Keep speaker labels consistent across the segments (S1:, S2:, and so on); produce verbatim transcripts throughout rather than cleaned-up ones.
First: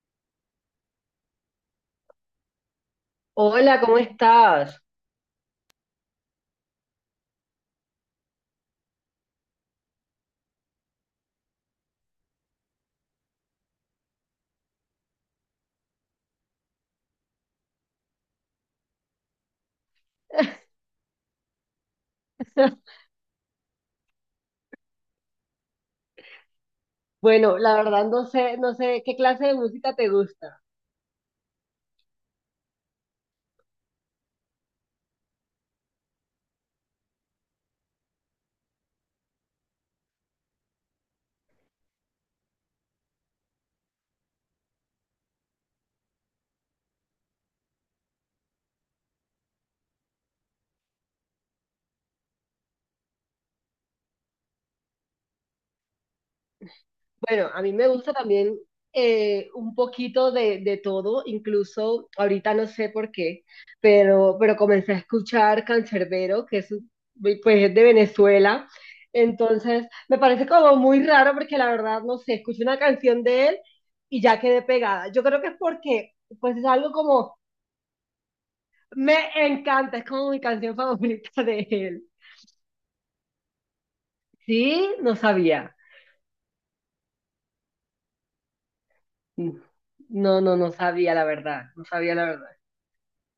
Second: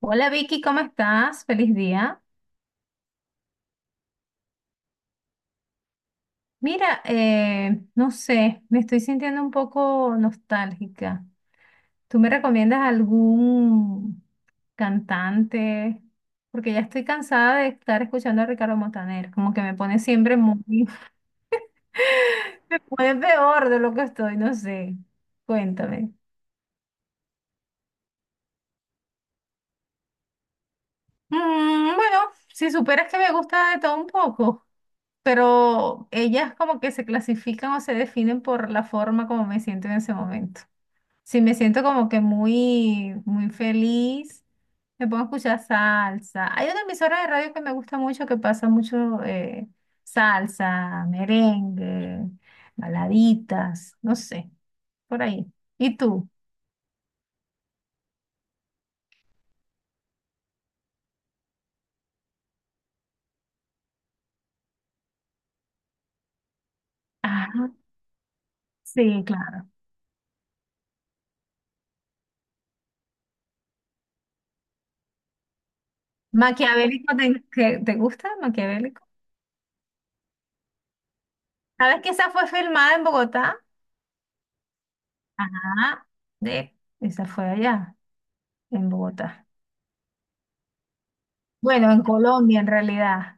S1: Hola Vicky, ¿cómo estás? Feliz día.
S2: Hola, ¿cómo estás?
S1: Mira, eh, no sé, me estoy sintiendo un poco nostálgica. ¿Tú me recomiendas algún cantante? Porque ya estoy cansada de estar escuchando a Ricardo Montaner, como que me pone siempre muy... Me pone peor de lo que estoy, no sé. Cuéntame.
S2: Bueno, la verdad no sé, no sé qué clase de música te gusta.
S1: Mm, bueno, si superas que me gusta de todo un poco. Pero ellas como que se clasifican o se definen por la forma como me siento en ese momento. Si me siento como que muy, muy feliz, me pongo a escuchar salsa. Hay una emisora de radio que me gusta mucho, que pasa mucho eh, salsa, merengue, baladitas, no sé, por ahí. ¿Y tú?
S2: Bueno, a mí me gusta también eh, un poquito de, de todo, incluso ahorita no sé por qué, pero, pero comencé a escuchar Cancerbero, que es, un- pues,
S1: Ah,
S2: es de Venezuela.
S1: sí, claro.
S2: Entonces, me parece como muy raro porque la verdad no sé, escuché una canción de él y ya quedé pegada. Yo creo que es porque, pues es algo
S1: ¿Maquiavélico
S2: como,
S1: te, que- te gusta? ¿Maquiavélico?
S2: me encanta, es como mi canción favorita de
S1: ¿Sabes
S2: él.
S1: que esa fue filmada en Bogotá?
S2: Sí, no sabía.
S1: Ah, de, esa fue allá. En Bogotá.
S2: Mm, No, no, no sabía la verdad, no
S1: Bueno, en
S2: sabía la verdad.
S1: Colombia en realidad,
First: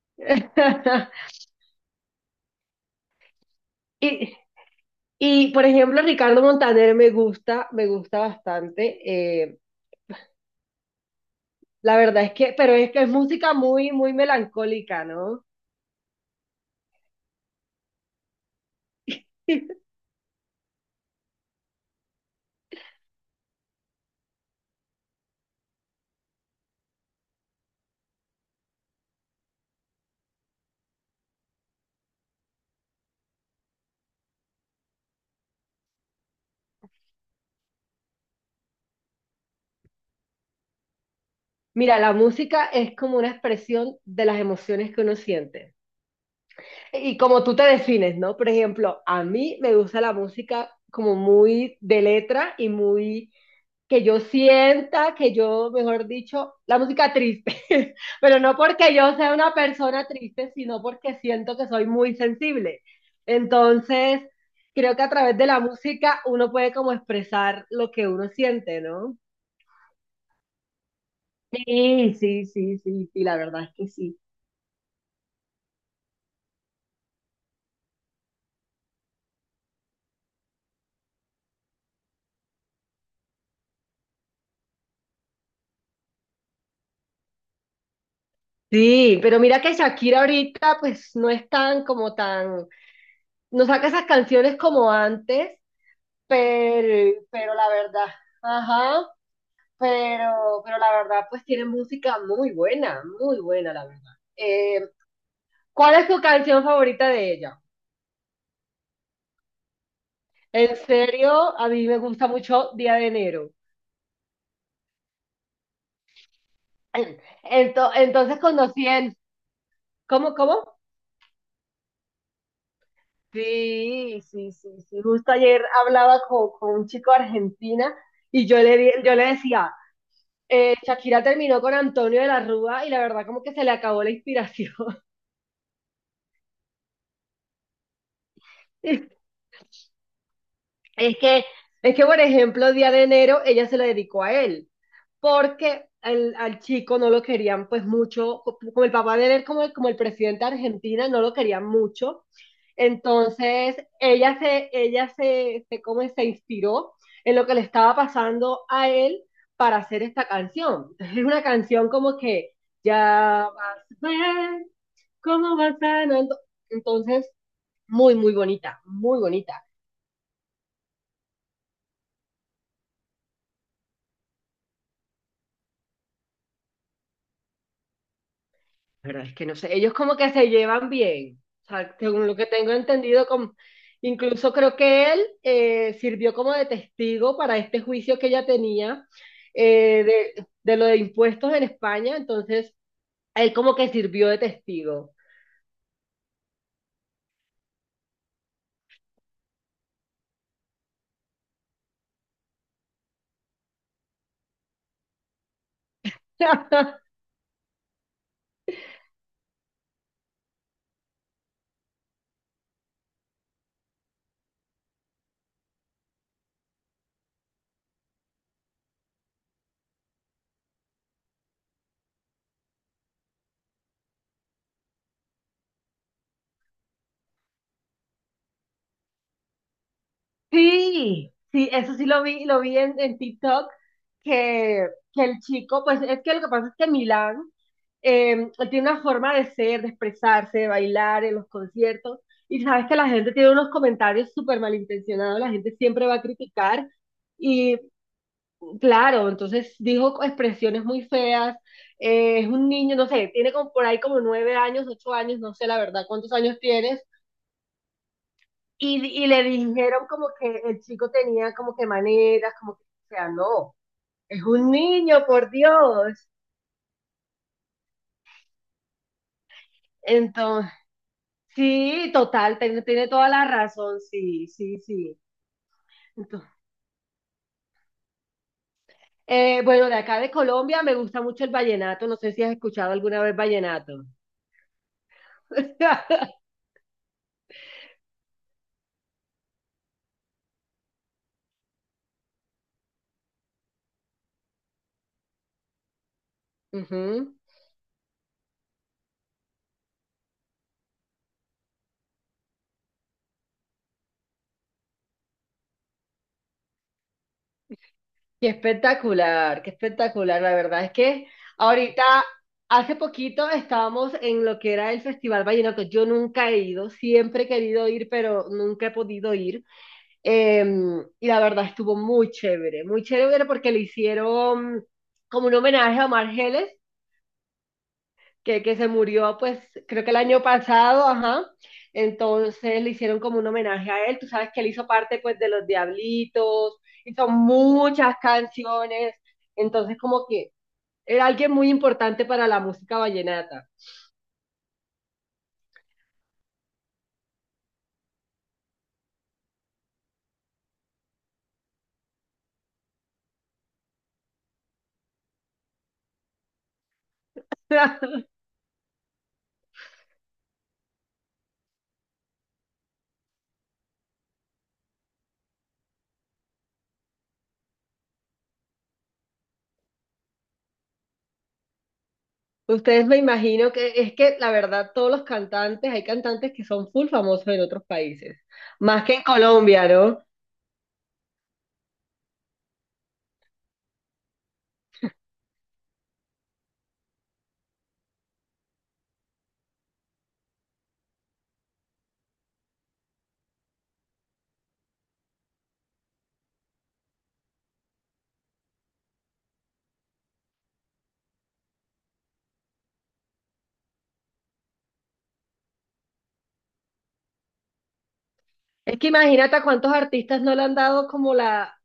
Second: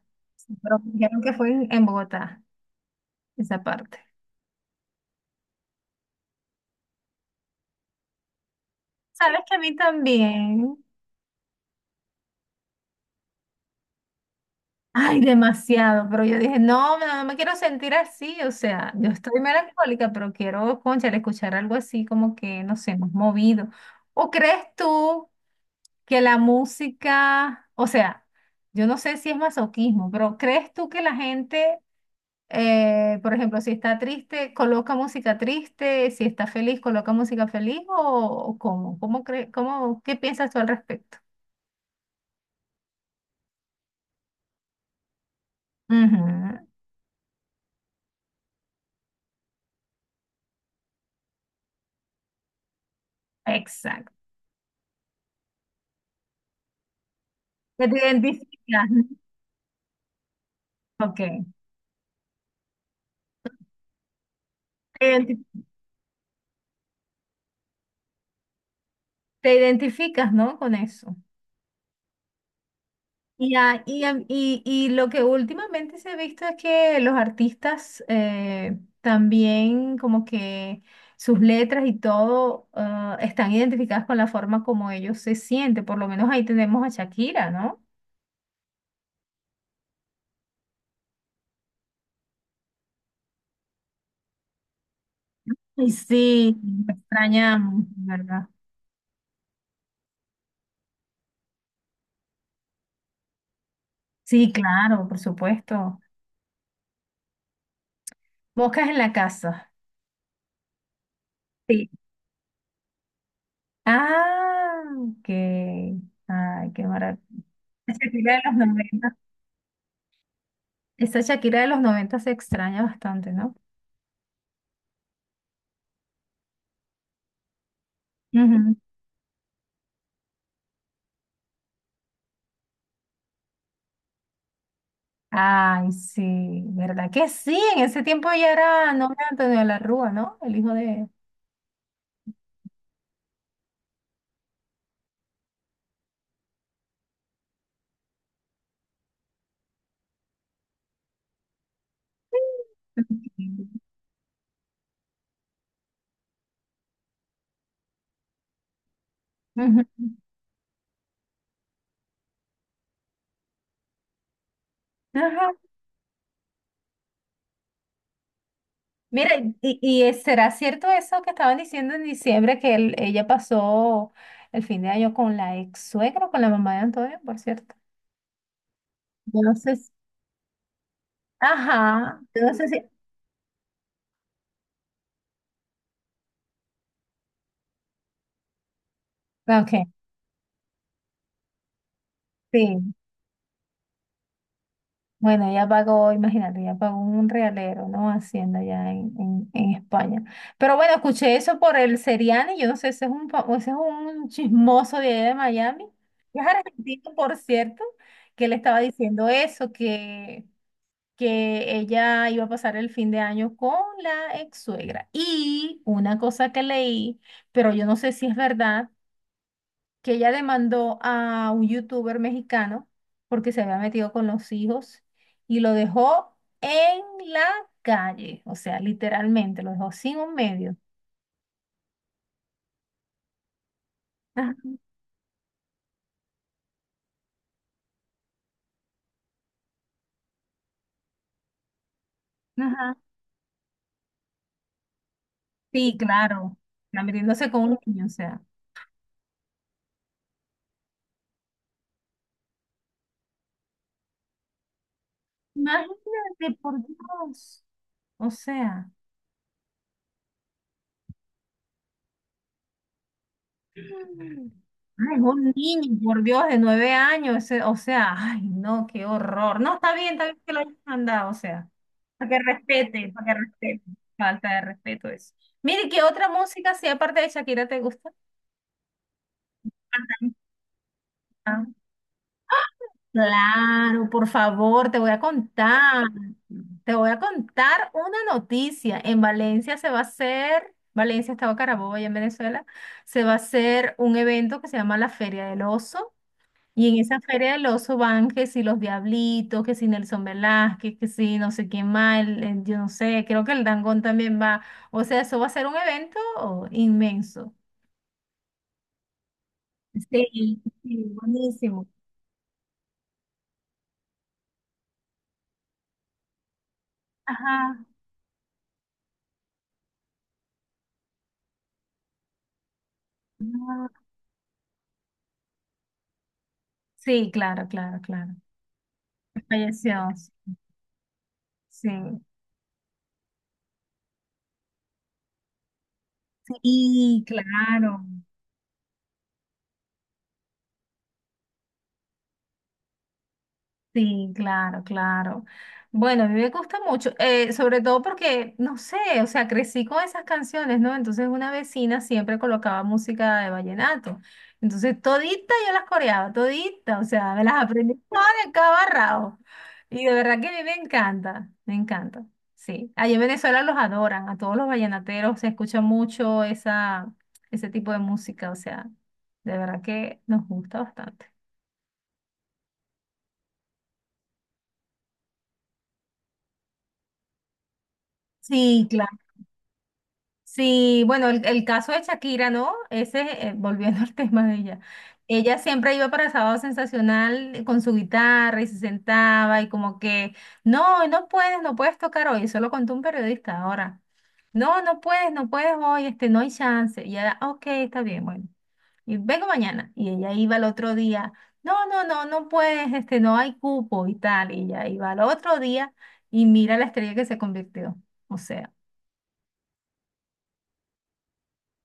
S1: pero me dijeron que fue en, en Bogotá, esa parte.
S2: Y, y, por ejemplo, Ricardo Montaner me gusta, me gusta
S1: Sabes
S2: bastante.
S1: que a
S2: eh,
S1: mí también,
S2: la verdad es que, pero es que es música muy, muy melancólica,
S1: ay,
S2: ¿no?
S1: demasiado, pero yo dije, no, no, no me quiero sentir así, o sea, yo estoy melancólica, pero quiero, cónchale, escuchar algo así como que, no sé, más movido. ¿O crees tú que la música, o sea, yo no sé si es masoquismo, pero crees tú que la gente Eh, por ejemplo, si está triste, coloca música triste, si está feliz, coloca música feliz o, o cómo, cómo cre- cómo, ¿qué piensas tú al respecto?
S2: Mira, la música es como una expresión de las emociones que uno siente.
S1: Ujú.
S2: Y como tú te defines, ¿no? Por ejemplo, a mí me gusta la música como muy de letra y muy que
S1: Exacto.
S2: yo sienta, que yo, mejor dicho, la música triste,
S1: Que te
S2: pero no
S1: identificas.
S2: porque yo sea una persona triste, sino porque
S1: Ok.
S2: siento que soy muy sensible. Entonces, creo que
S1: Te
S2: a través de
S1: identi-
S2: la música uno puede como expresar lo que uno siente, ¿no?
S1: te identificas, ¿no? Con eso.
S2: Sí, sí, sí, sí, sí, la
S1: Y,
S2: verdad es
S1: a-
S2: que
S1: y, a-
S2: sí.
S1: y- y lo que últimamente se ha visto es que los artistas eh, también como que sus letras y todo ah, están identificadas con la forma como ellos se sienten. Por lo menos ahí tenemos a Shakira, ¿no?
S2: Sí, pero mira que Shakira ahorita pues no es tan como tan no saca esas canciones como antes,
S1: Y sí, la
S2: pero, pero la
S1: extrañamos,
S2: verdad,
S1: ¿verdad?
S2: ajá, pero, pero la verdad, pues tiene música muy buena, muy buena, la verdad.
S1: Sí,
S2: Eh,
S1: claro, por
S2: ¿cuál
S1: supuesto.
S2: es tu canción favorita de ella?
S1: Moscas en la casa.
S2: En serio, a mí
S1: Sí.
S2: me gusta mucho Día de Enero.
S1: Ah, ok. Ay, qué maravilla.
S2: Ento-
S1: Shakira
S2: entonces
S1: de los
S2: conocí
S1: noventa.
S2: en... ¿Cómo, cómo?
S1: Esa Shakira de los noventa se extraña bastante, ¿no?
S2: Sí, sí, sí, sí. Justo ayer hablaba con, con un chico de Argentina y yo
S1: Ujú.
S2: le, di- yo le decía, eh, Shakira terminó con Antonio de la Rúa y la verdad como que se le acabó la inspiración.
S1: Ay, sí, ¿verdad que sí? En ese tiempo ya era nombre de Antonio de la Rúa, ¿no? El hijo de...
S2: Es que, es que, por ejemplo, Día de Enero ella se lo dedicó a él, porque el- al chico no lo querían pues mucho, co- como el papá de él, como el, como el presidente de Argentina, no lo querían mucho. Entonces, ella se, ella se, se, como se inspiró en lo que le estaba pasando a él para
S1: Ujú.
S2: hacer esta canción. Entonces, es una canción como que ya vas a ver.
S1: Ajá.
S2: ¿Cómo va sanando? Entonces, muy, muy bonita, muy
S1: Mira,
S2: bonita.
S1: y, y es- será cierto eso que estaban diciendo en diciembre, que él- ella pasó el fin de año con la ex suegra, con la mamá de Antonio, por cierto.
S2: Pero es
S1: Yo
S2: que
S1: no
S2: no sé,
S1: sé si-
S2: ellos como que se llevan bien. O sea,
S1: Ajá,
S2: según lo
S1: yo
S2: que
S1: no sé
S2: tengo
S1: si...
S2: entendido, como- incluso creo que él, eh, sirvió como de testigo para este juicio que ella tenía,
S1: Ok,
S2: eh, de, de lo de impuestos en España. Entonces,
S1: sí.
S2: él como que sirvió de testigo.
S1: Bueno, ella pagó, imagínate, ella pagó un realero, ¿no? Hacienda allá en, en, en España. Pero bueno, escuché eso por el Seriani, yo no sé, ese es un, fa- ese es un chismoso de allá de Miami, que es argentino, por cierto, que le estaba diciendo eso, que, que ella iba a pasar el fin de año con la ex suegra. Y una cosa que leí, pero yo no sé si es verdad que ella demandó a un youtuber mexicano porque se había metido con los hijos y lo dejó en la calle, o sea, literalmente, lo dejó sin un medio.
S2: Sí, sí, eso sí lo vi, lo vi en, en TikTok,
S1: Ajá.
S2: que, que el chico, pues es que lo que pasa es que Milán, eh, él tiene una forma de ser, de expresarse, de bailar en los conciertos, y sabes
S1: Ajá.
S2: que la gente tiene unos comentarios súper malintencionados, la gente
S1: Sí,
S2: siempre va a
S1: claro.
S2: criticar,
S1: Está metiéndose con
S2: y
S1: un niño, o sea.
S2: claro, entonces dijo expresiones muy feas, eh, es un niño, no sé, tiene como por ahí como nueve años, ocho años, no sé la verdad cuántos
S1: Imagínate,
S2: años
S1: por
S2: tienes,
S1: Dios. O sea.
S2: y, y le dijeron como que el chico tenía como que maneras, como que, o sea, no, es un
S1: Ay,
S2: niño, por
S1: un niño, por
S2: Dios.
S1: Dios, de nueve años, ese- o sea, ay, no, qué horror. No, está bien, está bien que lo
S2: Entonces,
S1: hayan mandado, o sea,
S2: sí,
S1: para que
S2: total, tiene, tiene
S1: respete, para
S2: toda
S1: que
S2: la
S1: respete.
S2: razón, sí,
S1: Falta de
S2: sí,
S1: respeto
S2: sí.
S1: eso. Mire, ¿qué otra
S2: Entonces,
S1: música, si aparte de Shakira, te gusta?
S2: eh, bueno, de acá de Colombia me gusta mucho el
S1: Ah,
S2: vallenato, no sé si has escuchado alguna vez vallenato.
S1: claro, por favor, te voy a contar, te voy a contar una noticia. En Valencia se va a hacer, Valencia, Estado Carabobo, allá en Venezuela, se va a hacer un evento que se llama la Feria del Oso. Y en esa
S2: Ujú.
S1: feria del oso van que si los Diablitos, que si Nelson Velázquez, que si no sé quién más, el- el- yo no sé, creo que el Dangond también va. O sea, eso va a ser un evento inmenso.
S2: Qué espectacular, qué espectacular. La
S1: Sí,
S2: verdad es
S1: sí,
S2: que
S1: buenísimo.
S2: ahorita, hace poquito estábamos en lo que era el Festival Vallenato. Yo nunca he ido, siempre he
S1: Ajá.
S2: querido ir, pero nunca he podido ir. Eh, y la verdad estuvo muy chévere, muy chévere porque le
S1: Ajá.
S2: hicieron como un homenaje a Omar Geles
S1: Sí, claro, claro, claro.
S2: que, que se murió, pues creo que
S1: Falleció.
S2: el año pasado, ajá.
S1: Sí,
S2: Entonces le hicieron como un homenaje a él. Tú sabes que él hizo parte pues de Los Diablitos,
S1: sí,
S2: hizo
S1: claro.
S2: muchas canciones. Entonces como que era alguien muy importante para la música vallenata.
S1: Sí, claro, claro. Bueno, a mí me gusta mucho, eh, sobre todo porque, no sé, o sea, crecí con esas canciones, ¿no? Entonces una vecina siempre colocaba música de vallenato. Entonces todita yo las coreaba, todita, o sea, me las aprendí todas de cabo a rabo. Y de verdad que a mí me encanta, me encanta. Sí, allá en Venezuela los adoran, a todos los vallenateros se escucha mucho esa, ese tipo de música, o sea, de verdad que nos gusta bastante.
S2: Ustedes me imagino que es que la verdad todos los cantantes, hay cantantes que son full famosos en otros países,
S1: Sí,
S2: más
S1: claro.
S2: que en Colombia, ¿no?
S1: Sí, bueno, el, el caso de Shakira, ¿no? Ese, eh, volviendo al tema de ella. Ella siempre iba para Sábado Sensacional eh, con su guitarra y se sentaba y como que, no, hoy no puedes, no puedes tocar hoy. Eso lo contó un periodista ahora. No, no puedes, no puedes hoy, este, no hay chance. Y ella, ok, está bien, bueno. Y vengo mañana. Y ella iba al otro día. No, no, no, no puedes, este, no hay cupo y tal. Y ella iba al otro día y mira la estrella que se convirtió. O sea,
S2: Es que imagínate a cuántos artistas no le han dado como la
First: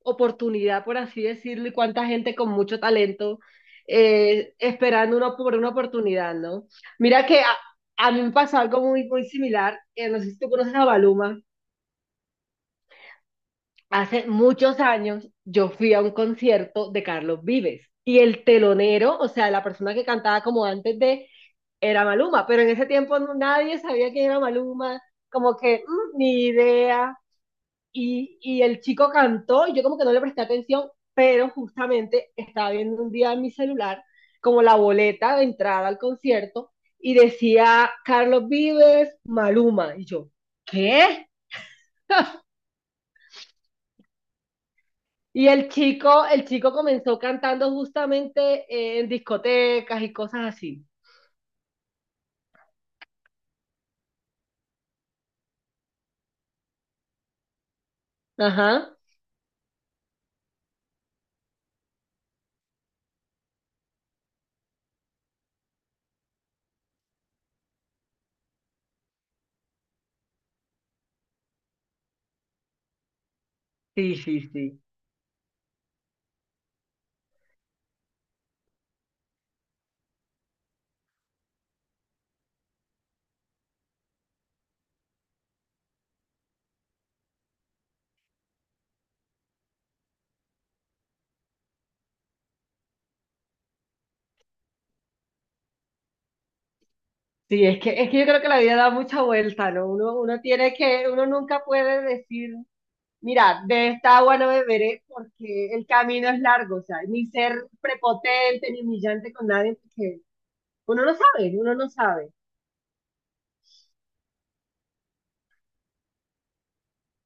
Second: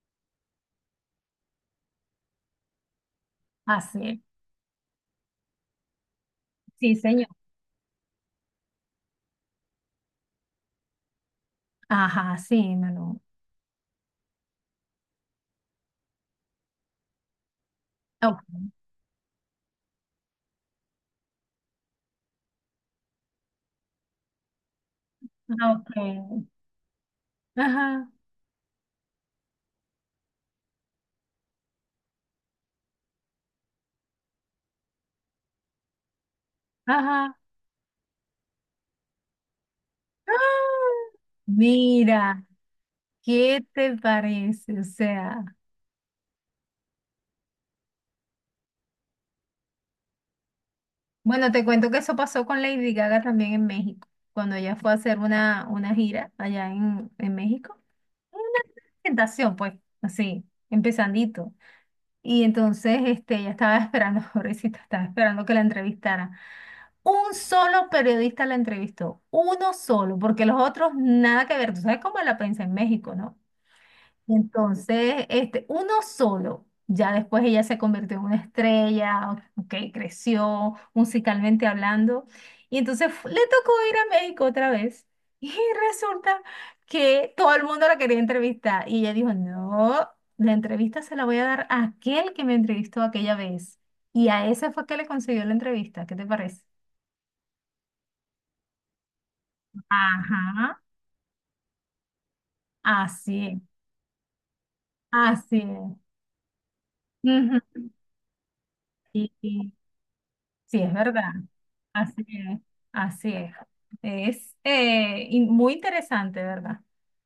S2: oportunidad, por así decirlo, y cuánta gente con mucho talento,
S1: así es.
S2: eh, esperando una, por una oportunidad, ¿no?
S1: Sí.
S2: Mira que a, a mí me pasó algo muy, muy similar. eh, no sé si tú conoces a Maluma.
S1: Ajá, sí, no, no.
S2: Hace muchos años yo fui a un concierto de Carlos Vives y
S1: Oh,
S2: el telonero, o sea, la persona que cantaba como antes de, era Maluma, pero en ese tiempo no- nadie sabía quién era Maluma, como que mm,
S1: ok.
S2: ni idea.
S1: Ajá,
S2: Y, y el chico cantó y yo como que no le presté atención, pero justamente estaba viendo un día en mi celular como la boleta de entrada al concierto y
S1: ajá.
S2: decía Carlos Vives, Maluma. Y yo,
S1: ¡Ah!
S2: ¿qué?
S1: Mira, ¿qué te parece? O sea,
S2: Y el chico, el chico comenzó cantando justamente eh, en discotecas y cosas así.
S1: bueno, te cuento que eso pasó con Lady Gaga también en México, cuando ella fue a hacer una, una gira allá en, en México. Una
S2: Ajá.
S1: presentación, pues, así, empezandito. Y entonces, este, ella estaba esperando, pobrecita, estaba esperando que la entrevistara. Un solo periodista la entrevistó, uno solo, porque los otros nada que ver. Tú sabes cómo es la prensa en México, ¿no?
S2: Sí, sí, sí.
S1: Entonces, este, uno solo. Ya después ella se convirtió en una estrella, ok, creció musicalmente hablando. Y entonces fu- le tocó ir a México otra vez. Y resulta que todo el mundo la quería entrevistar. Y ella dijo, no, la entrevista se la voy a dar a aquel que me entrevistó aquella vez. Y a ese fue que le consiguió la entrevista. ¿Qué te parece?
S2: Sí, es que, es que yo creo que la vida da mucha vuelta, ¿no? Uno, uno tiene
S1: Ajá,
S2: que, uno nunca puede decir
S1: así es,
S2: mira, de esta agua no beberé
S1: así
S2: porque el
S1: es.
S2: camino es largo, o sea, ni ser
S1: Ujú.
S2: prepotente ni humillante
S1: Y,
S2: con
S1: y
S2: nadie, porque
S1: sí, es
S2: uno no
S1: verdad,
S2: sabe, uno no
S1: así
S2: sabe.
S1: es, así es. Es eh, in- muy interesante, ¿verdad?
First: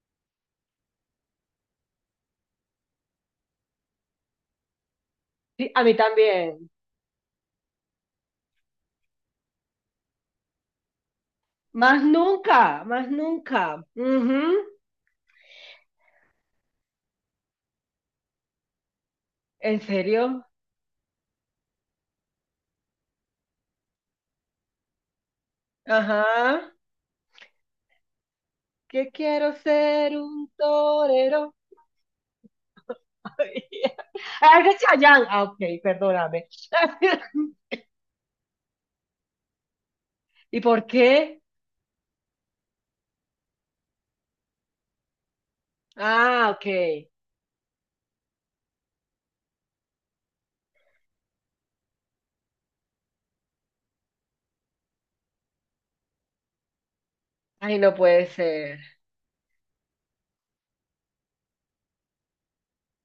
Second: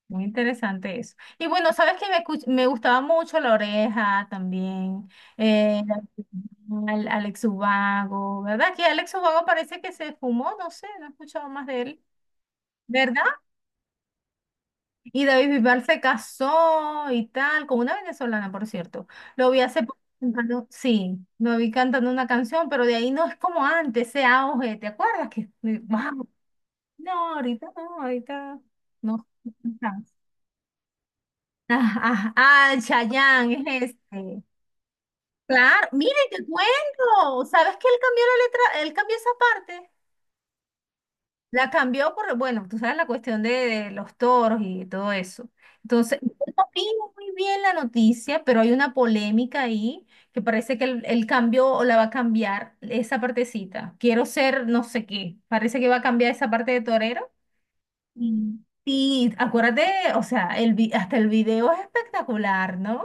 S1: Muy interesante eso. Y bueno, sabes que me, escuch- me gustaba mucho La Oreja también,
S2: Sí,
S1: eh,
S2: a mí también.
S1: al- Alex Ubago, ¿verdad? Que Alex Ubago parece que se fumó, no sé, no he escuchado más de él,
S2: Más nunca, más
S1: ¿verdad?
S2: nunca. Ujú.
S1: Y David Bisbal se casó y tal, con una venezolana, por cierto. Lo vi hace
S2: ¿En
S1: poco
S2: serio?
S1: cantando, sí, lo vi cantando una canción, pero de ahí no es como antes, ese auge, ¿te acuerdas? Que,
S2: Ajá.
S1: wow, no, ahorita no, ahorita
S2: Que
S1: no.
S2: quiero ser un torero.
S1: Ah, ah, ah, Chayanne
S2: Ay,
S1: es este.
S2: ah, es de Chayanne. Ah, ok,
S1: Claro, mire, te
S2: perdóname.
S1: cuento. ¿Sabes que él cambió la letra? Él cambió esa parte.
S2: ¿Y por qué?
S1: La cambió por, bueno, tú sabes la cuestión de, de los toros y todo eso. Entonces, yo
S2: Ah, ok.
S1: no vi muy bien la noticia, pero hay una polémica ahí que parece que él, él cambió o la va a cambiar esa partecita. Quiero ser no sé qué. Parece que va a cambiar esa parte de torero.
S2: Ay, no puede
S1: Mm.
S2: ser.
S1: Y acuérdate, o sea, el, vi- hasta el video es espectacular, ¿no?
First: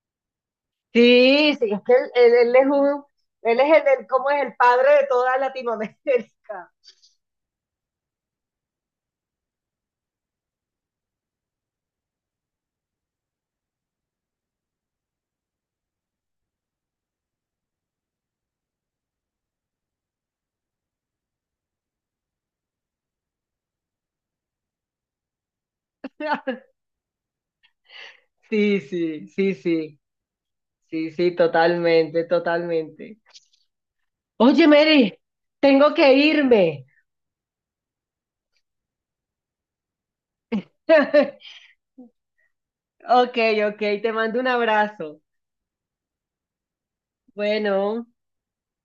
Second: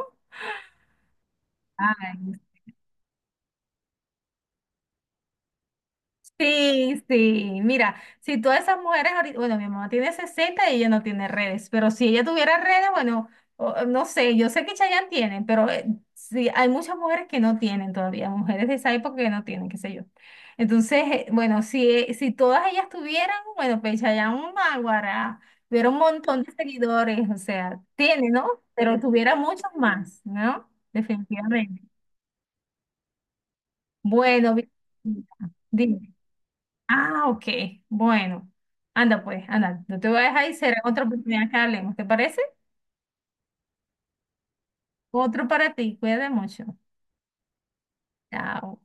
S2: Sí, sí, es que él, él- él es un, él es el, el- ¿cómo es? El padre de toda Latinoamérica.
S1: Sí, sí, mira, si todas esas mujeres ahorita, bueno, mi mamá tiene sesenta y ella no tiene redes, pero si ella tuviera redes, bueno, o- no sé, yo sé que Chayanne tiene, pero eh, sí, hay muchas mujeres que no tienen todavía, mujeres de esa época que no tienen, qué sé yo. Entonces, eh, bueno, si, eh, si todas ellas tuvieran, bueno, pues Chayanne Mágara tuviera un montón de seguidores, o sea, tiene, ¿no?
S2: Sí,
S1: Pero
S2: sí,
S1: tuviera
S2: sí,
S1: muchos
S2: sí,
S1: más, ¿no?
S2: sí, sí,
S1: Definitivamente.
S2: totalmente, totalmente.
S1: Bueno,
S2: Oye,
S1: vi-
S2: Mary, tengo
S1: dime.
S2: que irme.
S1: Ah, ok. Bueno, anda pues, anda. No te voy a dejar y será otra oportunidad que hablemos. ¿Te parece?
S2: Ok, ok, te mando un abrazo.
S1: Otro para ti. Cuídate mucho.
S2: Bueno.
S1: Chao.